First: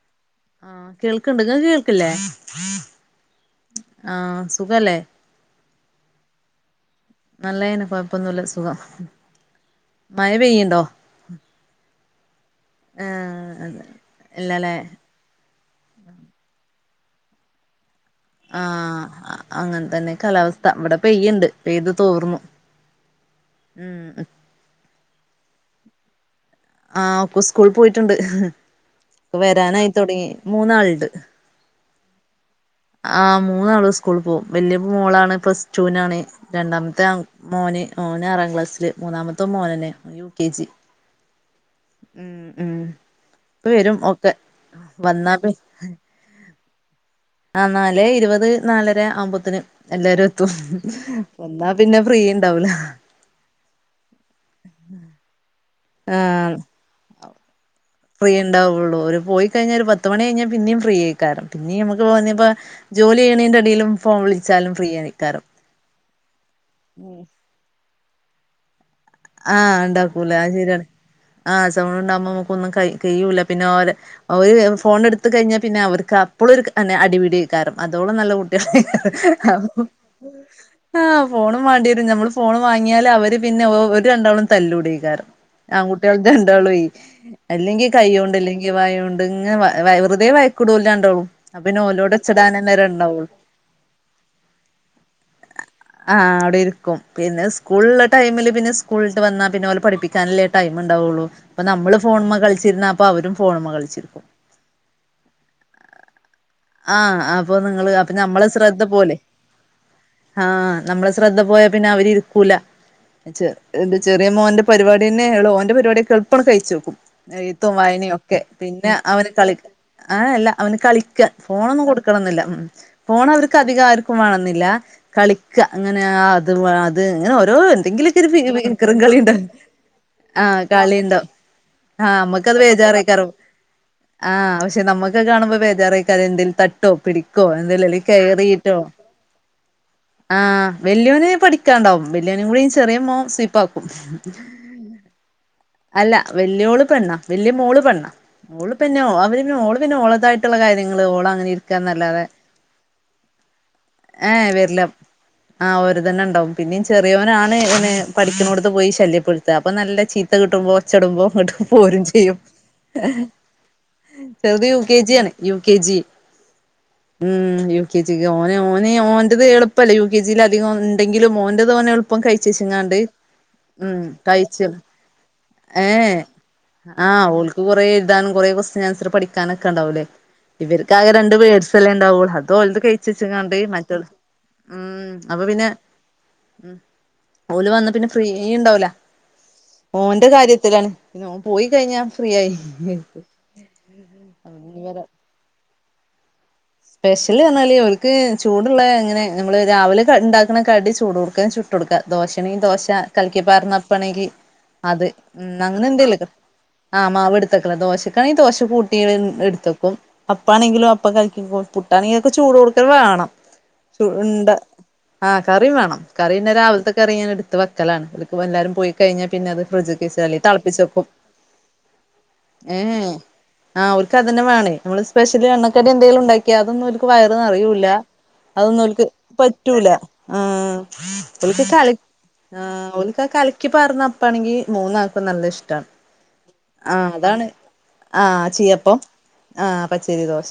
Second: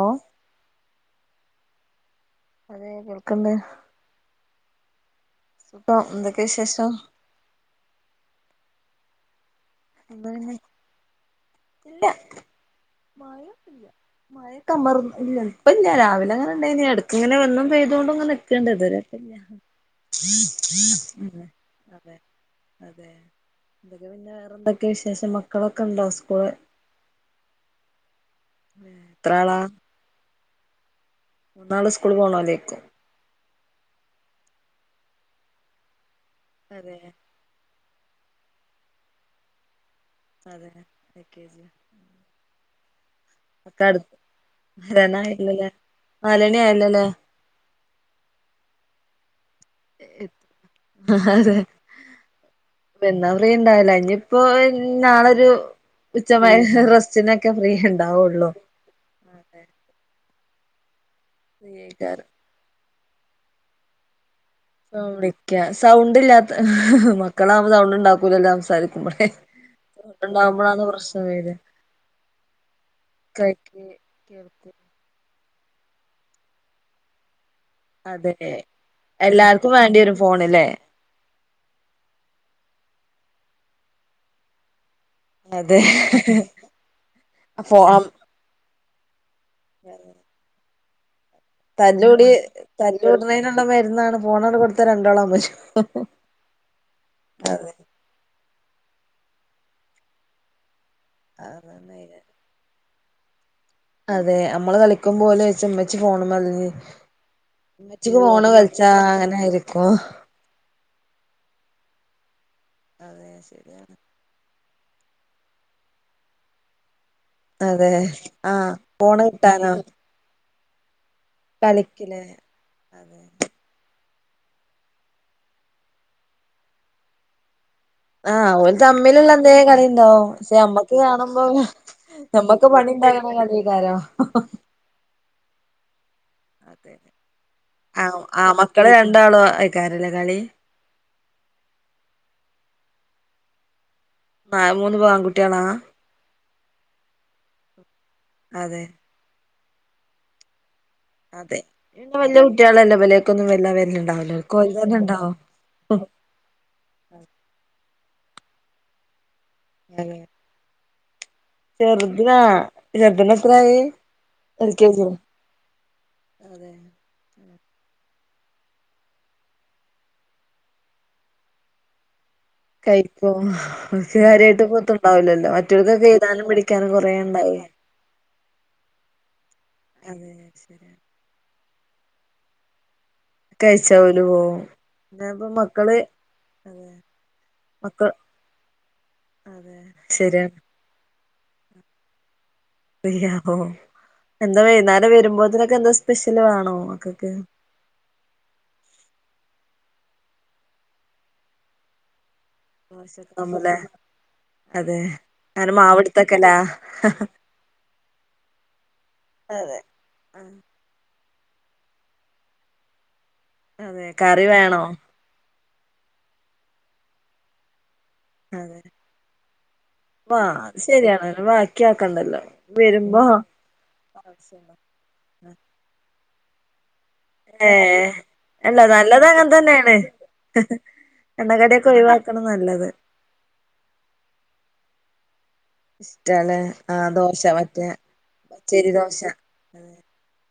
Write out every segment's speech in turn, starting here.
ഓഹ് ആഹ് കേൾക്ക്ണ്ട് ഇങ്ങക്ക് കേൾക്കില്ലേ? അതെ കേൾക്ക്ണ്ട് ആഹ് സുഖല്ലേ? സുഖം എന്തൊക്കെ വിശേഷം? നല്ലതന്നെ കൊഴപ്പൊന്നുല്ല സുഖം. എന്താ മഴ പിന്നെ പെയ്യുണ്ടോ? ഇല്ല ഏഹ് മായയൊന്നും അതെ ഇല്ല ഇല്ലല്ലേ മയയൊക്കെയുണ്ടാർ ഇല്ല ഇപ്പല്ല രാവിലെ അങ്ങനെണ്ടായ്ന്ന് ഇടക്ക്ങ്ങനെ വന്നും പെയ്തോണ്ട്ങ്ങ [unintelligible] ആഹ് അങ്ങനെ തന്നെ കാലാവസ്ഥ ഇവിടെ പെയ്യ്ണ്ട് പെയ്ത് തോർന്നു ഉം പിന്നെ വേറെന്തൊക്കെ വിശേഷം മക്കളൊക്കെ ഉണ്ടൊ? സ്കൂള് ആഹ് സ്കൂള് പോയിട്ടുണ്ട് എത്ര ആളാ വരാനായി തൊടങ്ങി മൂന്നാളുണ്ട്. മൂന്നാള് സ്കൂള് പോണേലേയ്ക്കും? ആഹ്. മൂന്നാള് സ്കൂള് പോകും. വല്യ മോളാണ് പ്ലസ് ടൂവിനാണ് അതെ രണ്ടാമത്തെ ആ മോന് മോന്ആറാം ക്ലാസ്സില് മൂന്നാമത്തും മോനന്നേ ഉം അതെന്നെ എൽ കെ ജി. ഉം ഇപ്പ വരും കട് ഒക്കെ വന്നാ പി വരാനായല്ലല്ലേ നാലണി ആയല്ലലേ. ആഹ് നാലേഇരുപത് നാലര ആവ്മ്പോത്തിന് എല്ലാരും എത്തും. വന്നാ പിന്നെ ഫ്രീ ഉണ്ടാവൂല. ഹ്ഹ വന്നാഫ്രീണ്ടാവൂല ഇനിപ്പോ വൻ നാളൊരു ആഹ് ഉച്ചമയ റസ്റ്റിനൊക്കെ ഫ്രീ ഇണ്ടാവൊള്ളൂ. വുള്ളൂ ഒരു പോയി കഴിഞ്ഞാൽ ഒരു പത്ത് മണി കഴിഞ്ഞാ പിന്നും ഫ്രീ ആയ്ക്കാരംപിന്നീം നമുക്ക്പ്പോ ഫ്രീയായിക്കാരം ഇനിപ്പോ ജോലി ചെയ്യണീന്റെടീലും. ഫോൺ വിളിച്ചാലും ഫ്രീ ആണയ്ക്കാരം. സൗണ്ട്ല്ലാത്ത ഹ് ഹ് മക്കളാവുമ്പോ സൗണ്ട് ഉണ്ടാക്കൂലല്ലോ സംസാരിക്ക് ആഹ് ണ്ടാക്കൂലാ അയ് ശെര്യാണ്. പ്രശ്നം വര ആഹ് സൗണ്ട്ണ്ടാവുമ്പോ നമുക്കൊന്നും ക കഴ്യൂല്ല പിന്നെ കൈക്ക് ഓരേ ഓര് കേൾക്കും വേംഫോൺ എടു ത്ത കഴിഞ്ഞാ പിന്നെ അവർക്ക് അപ്പളും ഒരു കന്ന അടിപിടിയ് കാരം അതോളം നല്ല അതെ കുട്ടികള് എല്ലാർക്കും അപ്പം വേണ്ടി വരും ഫോണില്ലേ ആഹ് ഫോണും വാണ്ടിരും നമ്മള് ഫോണ് വാങ്ങിയാല് അവര് പിന്നെ ഓര് രണ്ടാളും തല്ലൂടയ്കാരം. അതെ ആൺകുട്വാൾത് രണ്ടാളൈ ഫോ അല്ലെങ്കി കയ്യോണ്ട് ല്ലെങ്കി വായോണ്ട് ഇങ്ങനെ. വെുതെവയക്ക്ടുംഓല് രണ്ടാളും അപ്പ പിന്നെ ഓലോട് തല്ലൂടി ഒച്ചടാനന്നേരം ഉണ്ടാവുള്ളൂ തല്ലൂട്ന്നേനുള്ള മരുന്നാണ് ഫോണണ്ട് കൊടുത്ത രണ്ടാളം അമരും. ആഹ് അവ്ടിര്ക്കും പിന്നെ സ്കൂൾള്ള ടൈമ്ൽ പിന്നെ സ്കൂള്ട്ട് വന്നാ പിന്നെ ഓലെ പഠ്പ്പിക്കാനല്ലേ ടൈമ്ണ്ടാവൊള്ളൂ അപ്പ നമ്മള് ഫോൺമ്മക്കൾച്ചിര്ന്നാ പ്പവരും ഫോൺമ്മെക്കൾച്ചി അതെ അമ്മള് കളി ക്കുമ്പോലൊയ്ച്ചു മ്മച്ചി ഫോൺമ്മല്ലേന്യോ ആഹ് അപ്പൊ നിങ്ങള് അപ്പൊ നമ്മളെ ശ്രദ്ധ പോവല്ലെ അങ്ങനെ ആയിരിക്കും ആഹ് നമ്മളെ ശ്രദ്ധപോയാ പിന്നെ അവരിര്ക്കൂല അതെ ചെ ശരിയാണ് റ്യേ മോന്റെ പരുവാട്യെന്ന്യേളു ഓന്റെ പരുവാട്യൊക്കെ എള്പ്പാണ്ട് കയ്ച്ചെക്കും എഴ്ത്തും അതെ വായനിം ഒക്കെ ആഹ് പിന്നെ ഫോണ് അവന് കളി കിട്ടാനോ ഏഹ് അല്ല അവന് കളിക്കാ ഫോണൊന്നും കളിക്കില്ലേ കൊട്ക്കലൊന്ന്ല്ല അതെ ഫോൺ അവർക്ക് തധികാർക്കും വാണംന്നില്ലാ കളിക്ക അങ്ങനെ അത് അത് അങ്ങനെ ഓരോ എന്തെങ്കിലും ആഹ് ഓല് തമ്മ്ല്ള്ള എന്തേം കളിണ്ടാവും പക്ഷേ ആഹ് നമ്മക്ക് കളിണ്ടാവും കാണുമ്പോ ആഹ് മ്മക്കത് നമ്മക്ക് പണി ഉണ്ടാക്കണ ബേജാറെയ്ക്കാരം കളിയേക്കാരം ആഹ് പക്ഷെ നമ്മക്കത് കാണുമ്പോ ബേജാറെയ്ക്കാരം എന്തേലും തട്ടോ അതെ പിടിക്കോ എന്തേലുല്ലേ ആഹ് ആഹ് കേയറീട്ടോ മക്കള് രണ്ടാളും ആയിക്കാരല്ലേ കളി ആഹ് ആഹ് വല്ല്യോന് പഠിക്കാണ്ടാവും വല്ല്യോനിം കൂടി ചെറ്യെ മോൻ സുയ്പ്പാക്കും മഴ്മൂന്ന് ബാങ്കുൽ ട്ട്യേളാ അല്ല വെല്ല്യോള് പെണ്ണാ വെല്ല്യെ മോള് പെണ്ണ മോള് അതെ പിന്നെ ഓൻ പിന്നെ ഓള് പിന്നെ ഓളെത് തായിട്ട്ള്ള കാര്യ അതെ പ്പൊ വല്യെ കുട്ട്യാളല്ലേ ഇവലേക്കൊന്നും വെല്ലാവെര്ല്ണ്ടാവൂല ഏഹ് വരില്ല ഒക്കോൽതെന്നെണ്ടാവും ആഹ് ഓര്തെന്നെണ്ടാവും പിന്നിം ചെറിയോനാണ് പഠിക്ക്ണോട്ത്ത് പോയി ശല്യപ്പെട് ത്ത അപ്പ നല്ല അതെ ചീത്ത കിട്ട്മ്പൊ ഒച്ചട്മ്പോ ങ്ങട്ട് പോരും ചെറുതിനാ ചെയ്യും ചെറുതിന് എത്രായി ചെറ്ത് എൽ യു കെ ജിയോ ജി ആണ് യു കെ ജി അതെ ഉം യു കെ ജീക്ക് ഓനേ ഓന് ഓന്റെത് എള്പ്പല്ലെ യു കെ ജീലധികം ഇണ്ടെങ്കിലും ഓന്റെത് ഓനെള് പ്പം കയ്ച്ചെച്ച്ങ്ങാണ്ട് കഴിക്കും ഉം അവർക്ക് കാര്യായിട്ട് കഴിച്ചു കുത്തുണ്ടാവില്ലല്ലോ ഏ മറ്റോൽക്കൊക്കെ ഹേ എഴുതാനും പിടിക്കാനും കൊറേ ആഹ് ഉണ്ടാവേ ഓൾക്ക് കൊറേ എഴ്താനും കൊറേ ക്വസ്റ്റ്യൻ ആൻസർ പഠിക്കാനൊക്കെണ്ടാവൂലേ അതെ ശരിയാ ഇവര്ക്കാകെ രണ്ട് വേഡ്സല്ലെണ്ടാവൊള്ളു അതോൽത് കെയ് ച്ചച്ച്ങ്ങാണ്ട് കഴിച്ചാ മറ്റൊൽത് ഓല് പോവും ഉം പിന്നെപ്പൊ അപ്പപ്പിന്നെ മക്കള് അതെ ഓല് വന്ന പിന്നെ മക്കൾ ഫ്രീയിണ്ടാവൂല അതെ ഓന്റെ ശരിയാണ് കാര്യത്തിലാണ് പിന്നെ ഓൻ പോയിക്കയ്ഞ്ഞാ ഫ്രീ ആയി [unintelligible] എന്താ വൈന്നാരം വെരുമ്പോത്ത്നൊക്കെ എന്താ സ്പെഷ്യല് വാണ സ്പെഷ്യല്റിഞ്ഞാല് ഓൽ ക്ക് ചൂട്ള്ള എങ്ങനെ നമ്മള് രാവിലെ ക ഇണ്ടാക്ക്ണ കടി ചൂടോട്ക്കെനെ ചുട്ടൊട്ക്ക ദോഷേണെങ്കി ദോശ ദോശക്കാവുമ്പല്ലേ കൽക്കിപ്പാർന്ന അപ്പാണെങ്കി അതെ അത് ഉം കാരണം അങ്ങനെന്തേലൊക്കെ മാവ്ട്ത്തക്കലാ ആഹ് മാവ്ട്ത്തെക്കലാ ദോശക്കാണെങ്കി ദോശ കൂട്ടീലെ അതെ എട്ത്തെക്കും ആഹ് അപ്പാണെങ്കിലും അപ്പ കയിക്കും പുട് പുട്ടാണെങ്കിലൊക്കെ ചൂടോട്ക്കെനെ വേണം അതെ [unintelligible] കറി ഇണ്ടാ വേണോ ആ കറിം വേണം കറിപിന്നെ രാവ്ൽത്തെ കറി ഞാൻ ഇട്ത്ത് വെക്കലാണ് ഇപ്പൊ എല്ലാരും അതെ പോയിക്കഴിഞ്ഞാ പിന്നെ അത് ഫ്രിഡ്ജ്ക്കെച്ചാലേ വാ അത് തൾപ്പിച്ചെക്കും ശരിയാണ് ബാക്കി ആക്കണ്ടല്ലോ ഏഏഹ് വരുമ്പോ ആ ഓൽക്കതന്നെ വാണേയ് ആവശ്യണ്ടാവും നമ്മള് സ്പെഷ്യല് എണ്ണക്കടി എന്തേലുണ്ടാക്ക്യാ അതൊന്ന്വോൽക്ക് വയറ് ഏ നെറയുംല്ല അല്ല അതൊന്നോൽക്ക് നല്ലത് അങ്ങനെ പറ്റൂല്ല തന്നെയാണ് ആഹ് ഓൽക്ക് കല എണ്ണക്കടിയൊക്കെ ഒഴിവാക്കണ നല്ലത് ആഹ് ഓൽ ക കൽക്കിപ്പാർന്ന അപ്പാണെങ്കി മൂന്നാൾക്കും നല്ല ഇഷ് ട്ടാ ഇഷ്ടാല്ലേ ആ ആഹ് ദോശ അതാണ് മറ്റേ ആഹ് പച്ചരി ചീയ്യപ്പം ദോശ ആഹ് അതെ പച്ചരിദോശ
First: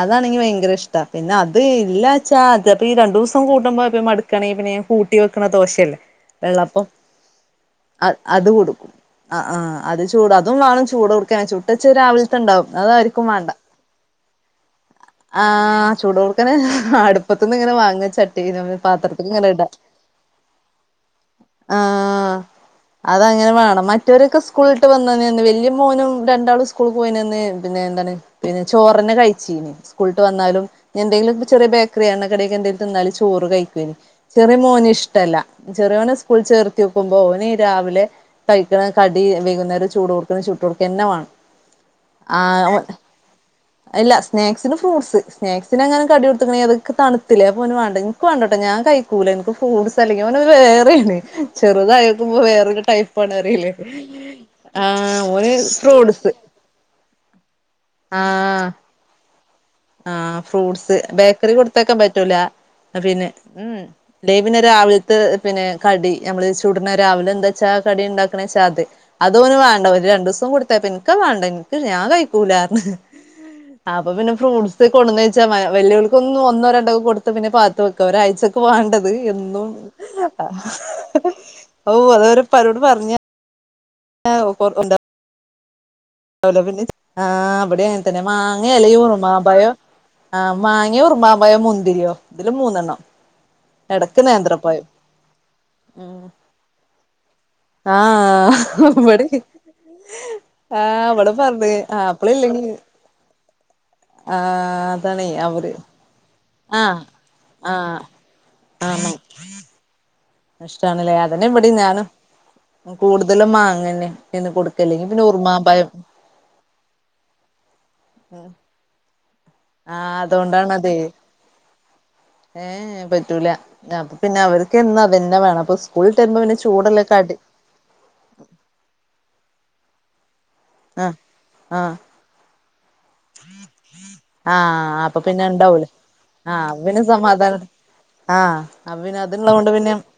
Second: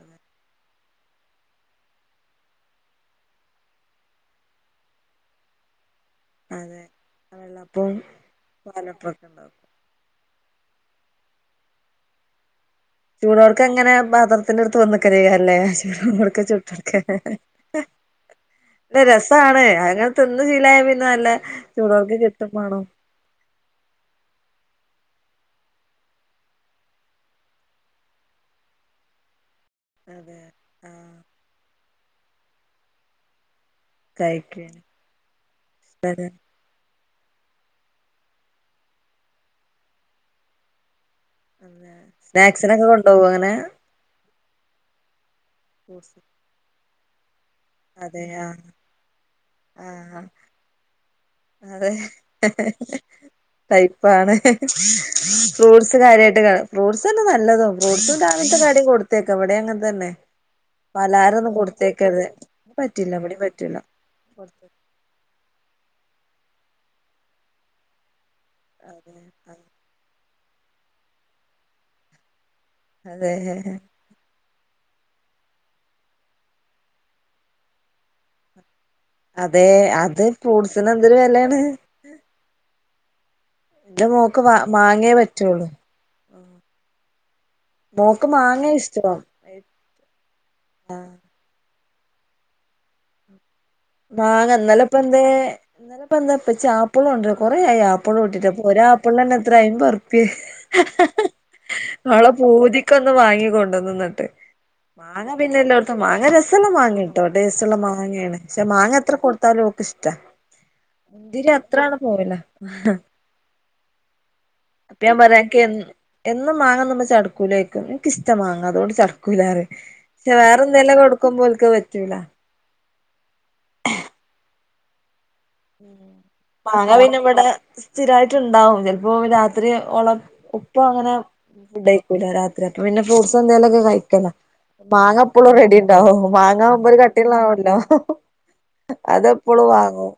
അതാണെങ്കി വയങ്കര ഇഷ്ടാ പിന്നെ അത് ഇല്ലാച്ചാ അത് ഇപ്പീ രണ്ടൂസം കൂടുമ്പൊക്കെ മട് ക്കാണെങ്കി പിന്നെ ഞാൻ കൂട്ടി വെക്ക്ണ ദോശയല്ലേ അതെ വെള്ളപ്പം വെള്ളപ്പവും അദ് അത് കൊട്ക്കും പാലപ്പവും ഒക്കെ ആ ഉണ്ടാവും ആഹ് അത് ചൂടാ അതും വാണം ചൂടോട്ക്കനെ ചുട്ടച്ചത് രാവ്ൽത്തെണ്ടാവും അതാര് ചൂടോട്ക്കെങ്ങനേ മ്പാത്ര ത്ത്ന്റെട്ത്ത് ആ വന്ന്ക്കലെയ്ക്കാരംലേ ചൂട് ചൂടോട്ക്കെ കൊടുക്കനെ ചുട്ടൊട്ക്ക ഹ ഹ അടുപ്പത്തുന്ന് ഇങ്ങനെ ഹ വാങ്ങ ചട്ടീ ഇത് പാത്രത്തിക്ക് ഇങ്ങനെ രസാണ് ഇടാ അങ്ങനെ തിന്ന് ശീലായ് പിന്നെ നല്ല ചൂടോട്ക്കെ കിട്ടും മാണം അതഅങ്ങനെവാണം മറ്റൊരൊക്കെ സ്കൂളിട്ട് വന്ന [unintelligible] വല്യ മോനും രണ്ടാളും സ്കൂളി പോയിന്നന്ന് പിന്നെ എന്താണ് പിന്നെ ചോറന്നെ കഴി ച്ചീന്ന് സ്കൂൾ വിട്ട് അതെ വന്നാലും ആ എന്തേലും ചെറിയ ബേക്കറിയോ എണ്ണക്കടിയോ എന്തേലും തിന്നാലും ചോറ് കഴ- ചെറ്യ കഴിക്കേം മോന് ഇഷ്ടല്ല ചെറിയോനെ സ്കൂൾ ചേർ- ത്തി വെക്കുമ്പോൾ ഓന് രാവിലെ കഴിക്കണ കടി വൈകുന്നേരം ചൂടോട്ക്കനെ ചുട്ടൊടുക്കന്നെ വാണം സ്നാക്സിനൊക്കെ കൊണ്ടോ വോ അങ്ങനെ അല്ല സ്നാക്സിന് ഫ്രൂട്സ് സ്നാക്സിനെങ്ങാനും കടി കൊടുത്ത്ക്ക്ണെങ്കി അതൊക്കെ തണു- ത്തിലെ അപ്പൊ ഓന് വാണ്ട അതെ ഇൻക്ക് ആ വാണ്ടട്ടോ ഞാൻ കഴിക്കൂല ഇൻക്ക് ആ ഫ്രൂട്സ് ആ അല്ലെങ്കിൽ ഓന് ഒരുവേറേണ് അതെ ചെറുതായോക്കുമ്പോ വേറൊരു ടൈപ്പാണ് അറിലേ ടൈപ്പാണ് ആഹ് ഓന് ഫ്രൂട്സ് ഫ്രൂട്സെന്നെ നല്ലതും ഫ്രൂട്സും രാവിൽത്തെകടിം കൊടുത്തയ്ക്കാം ഇവിടെ അങ്ങൻത്ത- ആഹ് ഫ്രൂട്ട്സ് ബേക്കറി കൊടുത്തയക്കാൻ കൊടുത്തേക്കരുത് പറ്റൂല പറ്റില്ല പിന്നെ ഇവിടേം പറ്റൂല ഉം- ഇല്ലേ പിന്നെ രാവില്ത്തെ പിന്നെ കടി നമ്മള് ചുട്ണ രാവിലെ എന്താ ച്ചാ ആ കടി ഉണ്ടാ- ക്ക്ണേച്ച അത് അതെ അതോന് വാണ്ട ഒരു രണ്ടു ദിവസം കൊടുത്തയക്കും എനിക്കത് വേണ്ട എനിക്ക് ഞാൻ കഴിക്കൂലാർഞ്ഞ് അതെ അപ്പൊ പിന്നെ ഫ്രൂട്ട്സ് കൊട്ന്ന് വച്ചാ വ വല്ല്യോല്ക്കൊന്നും ഒന്നോ രണ്ടോക്കെ കൊടുത്ത് പിന്നെ പാത്ത് വെ ക്ക ഒരാഴ്ചക്ക് വാണ്ടത് എന്നും അതെ അത് ഹ ഹ ഫ്രൂട്ട്സിന് എന്തൊരു വെലയാണ് ഓ അത് അവരെപ്പാരോട് പറഞ്ഞ്- ന്റെ മോക്ക് മ മാങ്ങേ പറ്റുള്ളു ഉണ്ടാവല്ലോ പിന്നെം ആ ഇവിടെ അങ്ങനെ തന്നെ മാങ്ങേ മാങ്ങ അല്ലെങ്കി ഇഷ്ടം ഉറുമാമ്പഴോ ആഹ് മാങ്ങേ ഉർമാമ്പഴോ മുന്തിര്യോ ഇതില് മൂന്നെണ്ണം എടക്ക് മാങ്ങ നേന്ത്രപ്പഴം ഇന്നലെപ്പെന്തേ ഇന്ന് ഉം ഇപ്പൊന്താ ഇപ്പച്ചി ആപ്പിള് കൊണ്ടരോ കൊറേ ആയി ആപ്പിള് കിട്ടീട്ട് അപ്പൊ ഒര് ആഹ് ആപ്പിള് തന്നെ ഇവടിം എത്ര ആയി അയ്പതു ഉർപ്യ ആഹ് ഇവള് പറഞ് ആപ്പിളില്ലെങ്കി- ഇക്ക് ഒന്ന് വാങ്ങി കൊണ്ടന്ന് ന്നർഞ്ഞ് ആഹ് അതാണേ മാങ്ങ പിന്നെ അവര് എല്ലോട്ത്തും മാങ്ങ രസള്ള ആഹ് മാങ്ങേട്ടോ ടേസ്റ്റുള്ള ആഹ് മാങ്ങേണ്. മാങ്ങ എത്ര കൊട്ത്താലും ഓക്ക് ഇഷ്ട ഇഷ്ടാണല്ലേ അതെന്നെ ഇവിടിം ഞാനും കൂടുതലും മാങ്ങന്നെ എന്നും കൊട് അപ്പ ഇല്ലെങ്കിൽ ഞാൻ പിന്നെ പറയാ അൻക്ക് എൻ ഉർമ്മാമ്പഴം എന്നും മാങ്ങ തിന്നുമ്പോ ചടക്കൂലേക്കും എനിക്ക് ഇഷ്ടമ മാങ്ങ അതുകൊണ്ട് ആഹ് ചടക്കൂലാറയും വേറെന്തെങ്കിലും കൊടുക്കുമ്പോ ഓല്ക്കത് പറ്റൂല ഏ പറ്റൂല അപ്പ പിന്നെ അവർക്ക് എന്നാ അത് തന്നെ വേണം അപ്പൊ സ്കൂളിട്ട് വരുമ്പോ പിന്നെ ചൂട് മാങ്ങ യുള്ള പിന്നെ കടി ഇവിടെ സ്ഥിരായിട്ട് ഇണ്ടാവും ചെലപ്പോൾ രാത്രി ഓളെ - ഇപ്പ അങ്ങനെ ആഹ് ഫുഡ് ആഹ് കഴിക്കൂല്ല രാത്രി അപ്പ പിന്നെ ഫ്രൂട്ട്സ് എന്തൊലുംക്കെ കഴിക്കല ആഹ് അപ്പൊ പിന്നെ മാങ്ങപ്പൊളും റെഡി- ഉണ്ടാവൂലേ ഓഹ് ആഹ് അപ്പൊ മാങ്ങാകുമ്പോ ഒരു പിന്നെ സമാധാനം കട്ടിയുള്ളണണ്ടാവല്ലോ ആഹ് അപ്പൊ പിന്നെ അത്ള്ളത് അതെപ്പോളും കൊണ്ട് പിന്നെ വാങ്ങും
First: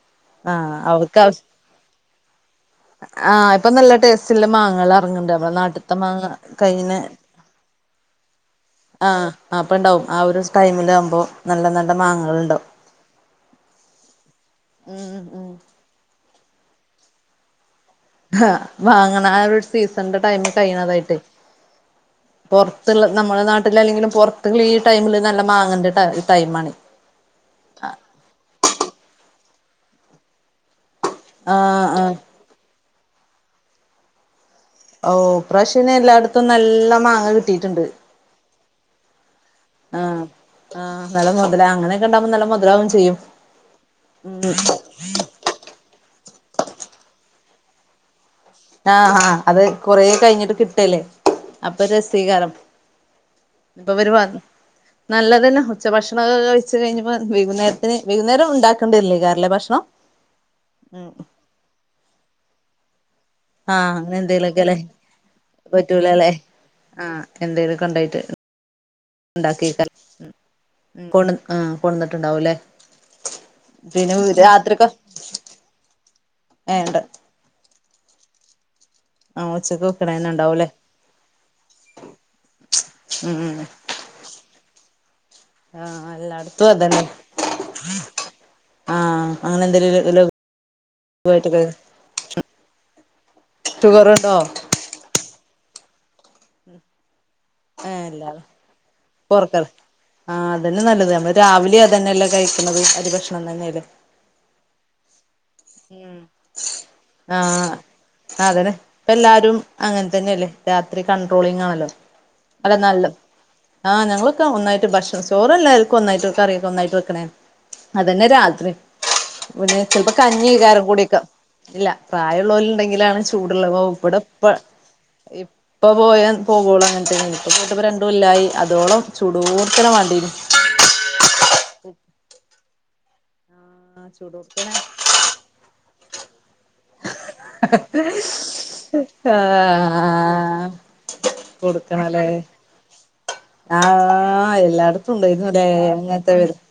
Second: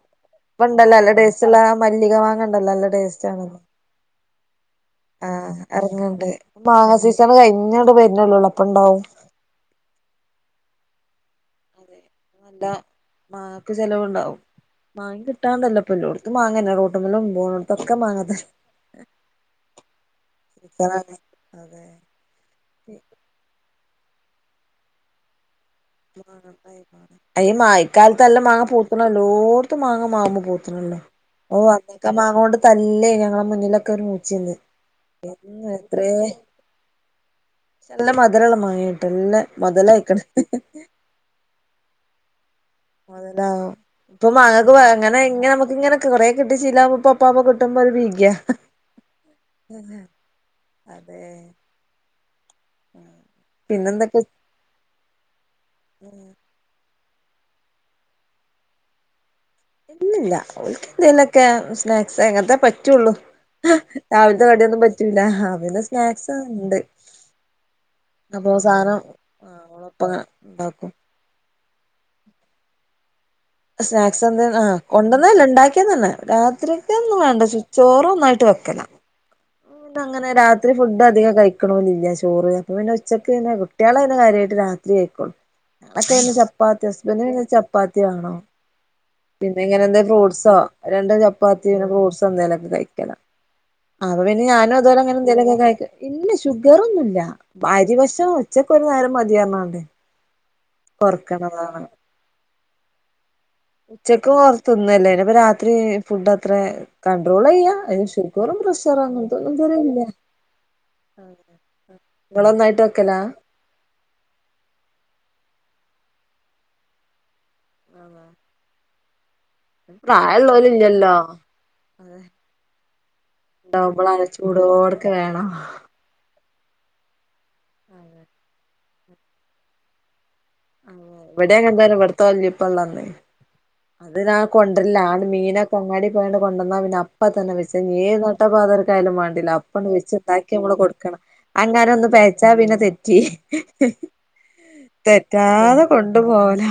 ആഹ് ഇപ്പൊണ്ടല്ലോ നല്ല അവർക്ക് ആവശ്യ ടെസ്റ്റ്‌യുള്ള മല്ലിക മാങ്ങണ്ടല്ലോ നല്ല ടേസ്റ്റ്‌ ആണ് ആഹ് ഇപ്പൊ നല്ല ടേസ്റ്റുള്ള മാങ്ങകൾ ഇറങ്ങണ്ട് നമ്മളെ ആഹ് നാട്ടിത്തെ മാങ്ങ എറങ്ങ്ണ്ട് കഴിഞ്ഞ മാങ്ങാ സീസ- കഴിഞ്ഞോണ്ട് വരണല്ലോ അപ്പം ഉണ്ടാവും ആ അപ്പം ഉണ്ടാവും ആ ഒരു ടൈമിലാകുമ്പോൾ നല്ല നല്ല മാങ്ങകൾ ഉണ്ടാവും നല്ല മാങ്ങക്ക് ചെലവുണ്ടാവും മാങ്ങ ഉം ഉം കിട്ടാണ്ടല്ലോ ഇപ്പ എല്ലാടത്തും മാങ്ങ തന്നെ അല്ലെ റോടുമേലും പോണടത്തും പക്ക മാ ആഹ് വാങ്ങണ ആ ഒരു സീസണന്റെ ടൈം സീസണാണ് കഴിയണതായിട്ട് അതെ പൊറത്തുള്ള നമ്മുടെ നാട്ടിൽ അല്ലെങ്കിലും പൊറത്തുള്ള ഈ ടൈമില് നല്ല മാങ്ങാ - [unintelligible] [unintelligible] അയ്യ മായക്കാലത്ത് നല്ല മാങ്ങ പൂത്തണല്ലോ എല്ലാടത്തും മാങ്ങ മാവുമ്പോ പൂത്തണല്ലോ ഓഹ് ആഹ് അന്നൊക്കെ ആഹ് മാങ്ങ കൊണ്ട് തല്ലി ഞങ്ങളെ മുന്നിലൊക്കെ ഒരു മൂച്ചിണ്ട്- ഓഹ് ഇപ്രാവശ്യം എല്ലായിടത്തും നല്ല മാങ്ങ കിട്ടിയിട്ടുണ്ട്. നല്ല മധുരമുള്ള മാങ്ങയിൽ തന്നെ മോ തലാക്ക്ണ് ആഹ് ആഹ് നല്ല മൊതലാ അങ്ങനൊക്കെണ്ടാവുമ്പൊ നല്ല മൊതലാവും ചെ മയണ്ടാവും ഇപ്പൊ മാങ്ങക്ക് വ ഇങ്ങനെ ഇങ്ങനെ നമുക്ക്ങ്ങനെ കൊറേ കിട്ടി ശീലാവുമ്പം ഇപ്പ ഇപ്പൊ കിട്ടുമ്പൊരു ഭീതിയ ആഹ് ആഹ് അത് കൊറേ കയ്ഞ്ഞിട്ട് കിട്ടല്ലേ അതെ അപ്പൊരു രസയായി കാണും ഇപ്പ ഇവര് പിന്നെന്തൊക്കെ വ നല്ലത് തന്നെ ഉച്ചഭക്ഷണൊക്കെ കഴിച്ച് കഴിഞ്ഞപ്പോ വൈകുന്നേരത്തിന് വൈകുന്നേരം ഉണ്ടാക്കെണ്ടി വരുകില്ലേ ഭക്ഷ ഇല്ലയില്ല ഓൽക്ക് എന്തേലൊക്കെ സ്നാക്സ് അങ്ങത്തെ പറ്റൊള്ളൂ ആഹ് അങ്ങനെ രാവിലത്തെ എന്തേലുമൊക്കെല്ലേ കടിയൊന്നും പറ്റൂല്ല അവിലും പറ്റൂലല്ലേ സ്നാക്സുംണ്ട് ആഹ് എന്തേലുമൊക്കെ ഉണ്ടായിട്ട് അപ്പൊ സാധനം ആഹ് ഉണ്ടാക്കിക്കാ ഓള് അപ്പം ഇണ്ടാക്കും കൊണ് ആഹ് കൊണ്ടുവന്നിട്ട് ഇണ്ടാവുയില്ലേ സ്നാക്സ് എന്താ ആഹ് കൊണ്ടുവന്നയല്ല ഇണ്ടാക്കിയതാണ് ഏഹ് ഉണ്ട് രാത്രിക്കെന്നും വേണ്ട ചു ചോറ് ഒന്നായിട്ട് വെക്കലാ ആഹ് ഉച്ചക്ക്- പിന്നെ അങ്ങനെ വെക്കണന്നെ ഉണ്ടാവൂല്ലേ രാത്രി ഫുഡ് അധികം കഴിക്കണോനില്ല ചോറ് അപ്പൊ പിന്നെ ഉച്ചക്ക് ഉം പിന്നെ ഉം കുട്ട്യോള് പിന്നെ കാര്യായിട്ട് രാ പത്തിരി കയയികൊള്ളു ആഹ് മറ്റേയെന്നും എല്ലായിടത്തും ചപ്പാത്തിയാ അതന്നെ ഹസ്ബൻഡിന് പിന്നെ ചപ്പാത്തി വേണം ആഹ് പിന്നെ അങ്ങനെ എന്തെലും ഇങ്ങനെന്തെ ഫ്രൂട്ട്സോ രണ്ട് ലഘുവായിട്ടൊക്കെ ചപ്പാത്തി പിന്നെ ഫ്രൂട്സോ എന്തെങ്കിലും ഒക്കെ കഴിക്കലാ ഷുഗറ് ഉണ്ടോ ഞാനും ഇത്‌പോലെ ഇങ്ങനെ എന്തേലൊക്കെ കഴിക്കും ഇല്ല ഷുഗറൊന്നുമില്ല അരി ഏഹ് ഇല്ല ഭക്ഷണം ഉച്ചക്ക് ഒരു നേരം മതീ പൊറക്ക പറഞ്ഞോണ്ട് ആഹ് അതന്നെ നല്ലത് നമ്മള് രാവിലേം അതെന്നല്ലേ കഴിക്ക്ണത് അരി ഭക്ഷണം തന്നയല്ലേ ഉച്ചക്കും തിന്നല്ലേ ഇനി ഇപ്പം രാ അത് ഫുഡ്‌ത്രേ കൺട്രോള് ആഹ് ചെയ്യാം അതിന് ഷുഗറും അതന്നെ ഇപ്പ പ്രഷറൊന്നും എല്ലാരും അങ്ങനെ ഇതുവരെയില്ല തന്നെയല്ലേ രാത്രി കൺട്രോളിംങ്ങ്ണല്ലോ നിങ്ങള് ഒന്നായിട്ട് വെക്കലാ- ആഹ് ഞങ്ങളൊക്കെ ഒന്നായിട്ട് ഭക്ഷണം ചോറെല്ലാർക്കും ഒന്നായിട്ട് കറിയൊക്കെ ഒന്നായിട്ട് വെക്കണേ അത് തന്നെ രാത്രിം പിന്നെ ചെലപ്പൊ പ്രായള്ളോല് കഞ്ഞിയെല്ലാരും ഇല്ലല്ലോ കുടിക്ക ഇല്ല പ്രായള്ളോല് ഉണ്ടെങ്കിലാണ് ചൂട് ഉള്ളത് അപ്പോ ഇവിടെ ഉണ്ടാവുമ്പോളാണ് ചൂടോട്ക്കെ - വേണം ഇപ്പ പോയ പോവു ഓളം അങ്ങനത്തന്നേന് ഇപ്പ പോയിട്ട് ഇപ്പൊ രണ്ട് കൊല്ലായി അതോളം ചൂടോട്ക്കനെ വാണ്ടീനു ഇവിടേം അങ്ങതന്നെ ഇവുടുത്തെ വല്ലിയ ഉപ്പ ഉള്ള അന്ന് ആഹ് അതിനാ ചൂടോട്ക്കനെ കൊണ്ട് വര്ല്ല ആണ് മീനൊക്കെ അങ്ങാടി പോയാണ്ട് കൊണ്ടന്നാ പിന്നെ അ പ്പത്തന്നെ വെച്ച് ഇഞ്ഞേത് നട്ടപ്പാതിരക്കായാലും വാണ്ടീല അപ്പ അത് വെച്ച്ണ്ടാക്കി ആഹ് നമ്മള് കൊട്ക്കണം അങ്ങനൊന്ന് കൊടുക്കണല്ലേ പെയച്ചാ പിന്നെ തെറ്റി ആഹ് എല്ലായിടത്തും ഉണ്ടായിരുന്നുല്ലേ തെറ്റാതെ കൊണ്ട് അങ്ങനത്തെ വര് പോവല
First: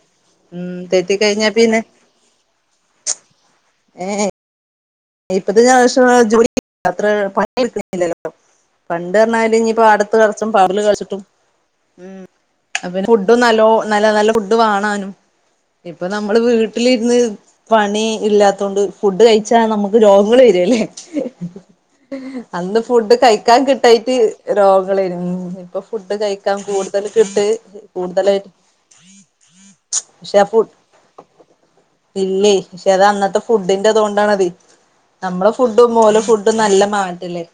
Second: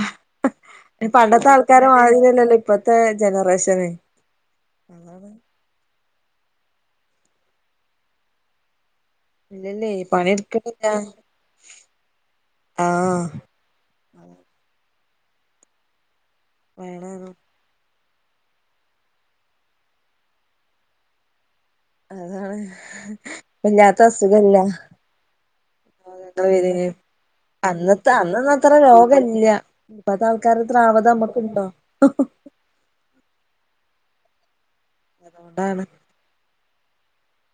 ഉം പിന്നെ തെറ്റി കഴിഞ്ഞാ പിന്നെ പണ്ടത്താൾക്കാരെ മാതിരിയല്ലല്ലോ ഇ ഇപ്പത്തെ ജനറേഷന് ഏഹ് അതാണ് ഇപ്പത്തെ ജനറേഷൻല്ള്ളോല് ജോലി അത്ര പണിട്ക്കണില്ലല്ലോ. പണ്ട് പറഞ്ഞാല് ഇനി ഇല്ലല്ലേ പാടത്ത് കളിച്ചിട്ടും വയർല് പണിയെടുക്കണില്ല കൾച്ച്ട്ടും ഉം അപ്പ പിന്നെ ആഹ് ഫുഡ്ഡും നല്ലോ നല്ല നല്ല ഫുഡ് വാണാനും ഇപ്പൊ നമ്മള് വീട്ട്ലിര്ന്ന് വേണേനും പണി ഇല്ലാത്തോണ്ട് ഫുഡ് കയിച്ചാ നമ്മക്ക് രോഗങ്ങള് വരല്ലേ അതാണ് അന്ന് ഫുഡ് കഴിക്കാൻ ഇല്ലാത്ത കിട്ടായിറ്റ് അസുഖല്ല രോഗങ്ങളേയ്‌നു ഇപ്പൊ ഫുഡ് രോഗങ്ങള് കഴിക്കാൻ വരേന് കൂട്തൽ കിട്ട് ഫുഡ് അന്നത്തെ കൂട്തലായിട്ട് അപ്പത്താൾക്കാരത്രാവത് നമ്മക്ക്ണ്ടോ? ഇല്ലയ് പക്ഷേ അത് ആന്നത്തെ ഫുഡിന്റത് കൊണ്ടാണതെയ് നമ്മളെ അതുകൊണ്ടാണ് ഫുഡും ഓലെ ഫുഡും നല്ല മാറ്റല്ലേ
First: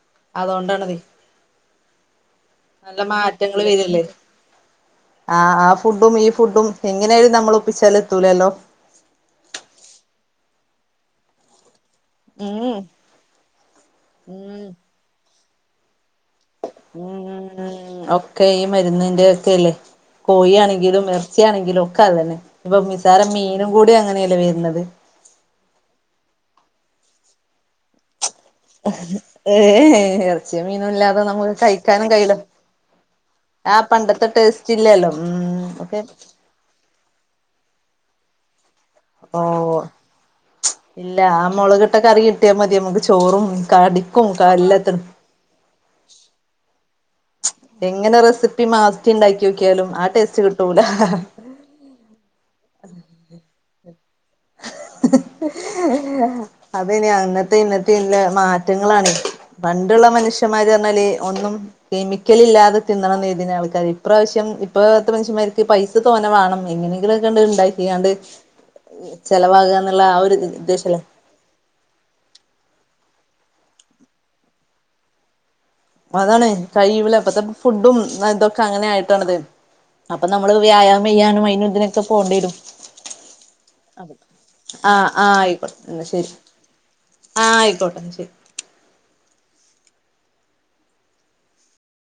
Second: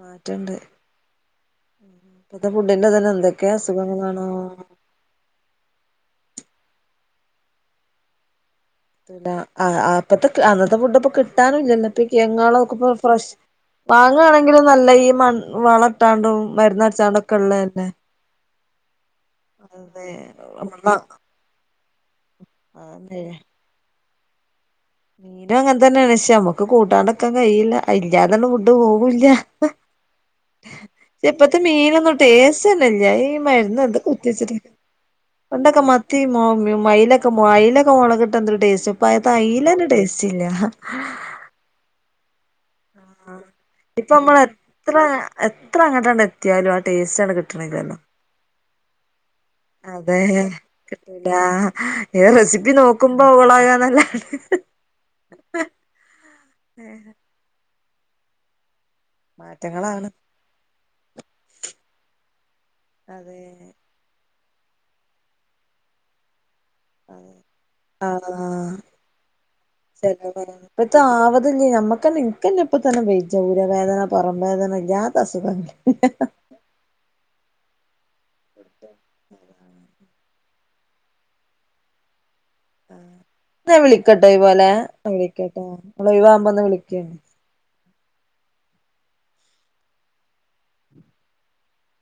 മാറ്റണ്ട് അതോണ്ടാണത് ഇപ്പത്തെ നല്ല ഫുഡിന്റതന്നെന്തൊക്കേ അസുഖങ്ങളാണോ ആഹ് ആഹ് ഫുഡും ഈ ഫുഡും എങ്ങനായാലും നമ്മളൊപ്പിച്ചാലെത്തൂലല്ലോ എത്തൂല ആഹ് അഹ് അപ്പത്തെ അന്നത്തെ ഫുഡ്പ്പ കിട്ടാനുംല്ലല്ലോ ട്ട് ഉം കെയങ്ങോളൊക്കെപ്പൊ ഫ്രഷ് ഉം വാങ്ങണെങ്കിലും നല്ല ഈ മൺ വള ട്ടാണ്ടും മര്ന്നട്ച്ചാണ്ടൊക്കെള്ളതല്ലെ കെ ഈ മരുന്നിൻ്റെ ക്കല്ലേ നമ്മ കോഴിയണെങ്കിലും ഇറച്ചിയാണെങ്കിലും ഒക്കെ അതന്നെ ഇപ്പൊ അതെ നിസാരം മീ- നും കൂടി അങ്ങനെയലെ വരുന്നത് മീനും ആങ്ങനെ തന്നെയാണ് പഷേ നമ്മുക്ക് കൂട്ടാണ്ടക്കൻ കഴയില്ല അതില്ലാതെ- പോവില്ല ഏ ഇറച്ചിയ മീനും ഇല്ലാതെ നമുക്ക് ഇപ്പത്തെ കഴിക്കാനും മീനൊന്നും കഴിയില്ല ടേസ്റ്റ് തന്നെ ഇല്ല ഈ ആ മരുന്ന് ഇത് ഒക്ക പണ്ടത്തെ കുത്തിവച്ചു ടേസ്റ്റ് ഇല്ലല്ലോ ഉം പണ്ടൊക്കെ ഓക്കെ മത്തി മൊ മൈല അയിലൊക്കെ മുളക കിട്ട എന്ത ഒരു ടേസ്റ്റ് ഇപ്പൊ തെ ഓ അയിലന്റ ഒരു ടേസ്റ്റ് ഇല്ല ഇല്ല ആഹ് മുളക്കിട്ട കറി കിട്ടിയാൽ മതി നമുക്ക് ചോറും ഇപ്പൊ കടിക്കും നമ്മള് എത്ര എല്ലാത്തിനും എത്ര അങ്ങോട്ടണ്ട് എത്തിയാലും ടേസ്റ്റ്ണ് കിട്ടന്നില്ലലോ എങ്ങനെ റെസിപ്പി മാറ്റി ഉണ്ടാക്കി നോക്കിയാലും ആ അതെ ടേസ്റ്റ് കിട്ടൂല കിട്ടുലാ ഏഹ് റെസിപ്പി നോക്കുമ്പോ അവളാകാനല്ലതെ അതനി അന്നത്തെ ഇന്നത്തെ ഇല്ല മാറ്റങ്ങളാണ് മാറ്റങ്ങളാണ് പണ്ടുള്ള മനുഷ്യന്മാര് പറഞ്ഞാല് ഒന്നും കെമിക്കലില്ലാതെ തിന്നണന്ന് അതെ കേരുതുന്ന ആള്ക്കാര്യന് ഈ പ്രാവശ്യം ഇപ്പത്തെ മനുഷ്യന്മാർക്ക് പൈസ തോനെ വേണം അതെ എങ്ങനെങ്കിലുക്കെ ഉണ്ടാക്ക്യാണ്ട് [unintelligible] ഉദ്ദേശല്ലേ ആവാതില്ല നമ്മുക്കന്നെ ഇൻക്കെന്നെ ഇപ്പോ തന്നെ വയിജ ഊര വേദന പുറം വേദന ഇല്ലാത്ത അസുഖങ്ങ- അത്താണ് കഴിയൂല ഇപ്പത്തെ ഫുഡും ഇതൊക്കെ അങ്ങനെ ആയിട്ടാണിത്. അപ്പൊ നമ്മള് വ്യായാമം ചെയ്യാനും അയിനും ഇതിനൊക്കെ പോകേണ്ടി വരും ആഹ് ഞാൻ അതെ വിളിക്കട്ടൊ ഈ പോലെ ആഹ് ആഹ് വിളിക്കട്ടൊ ആയിക്കോട്ടെ എന്നാ നിങ്ങള് ശരി ഒഴിവാകുമ്പോ ഒന്ന് വിളിക്ക് ആഹ് ആയിക്കോട്ടെ ശരി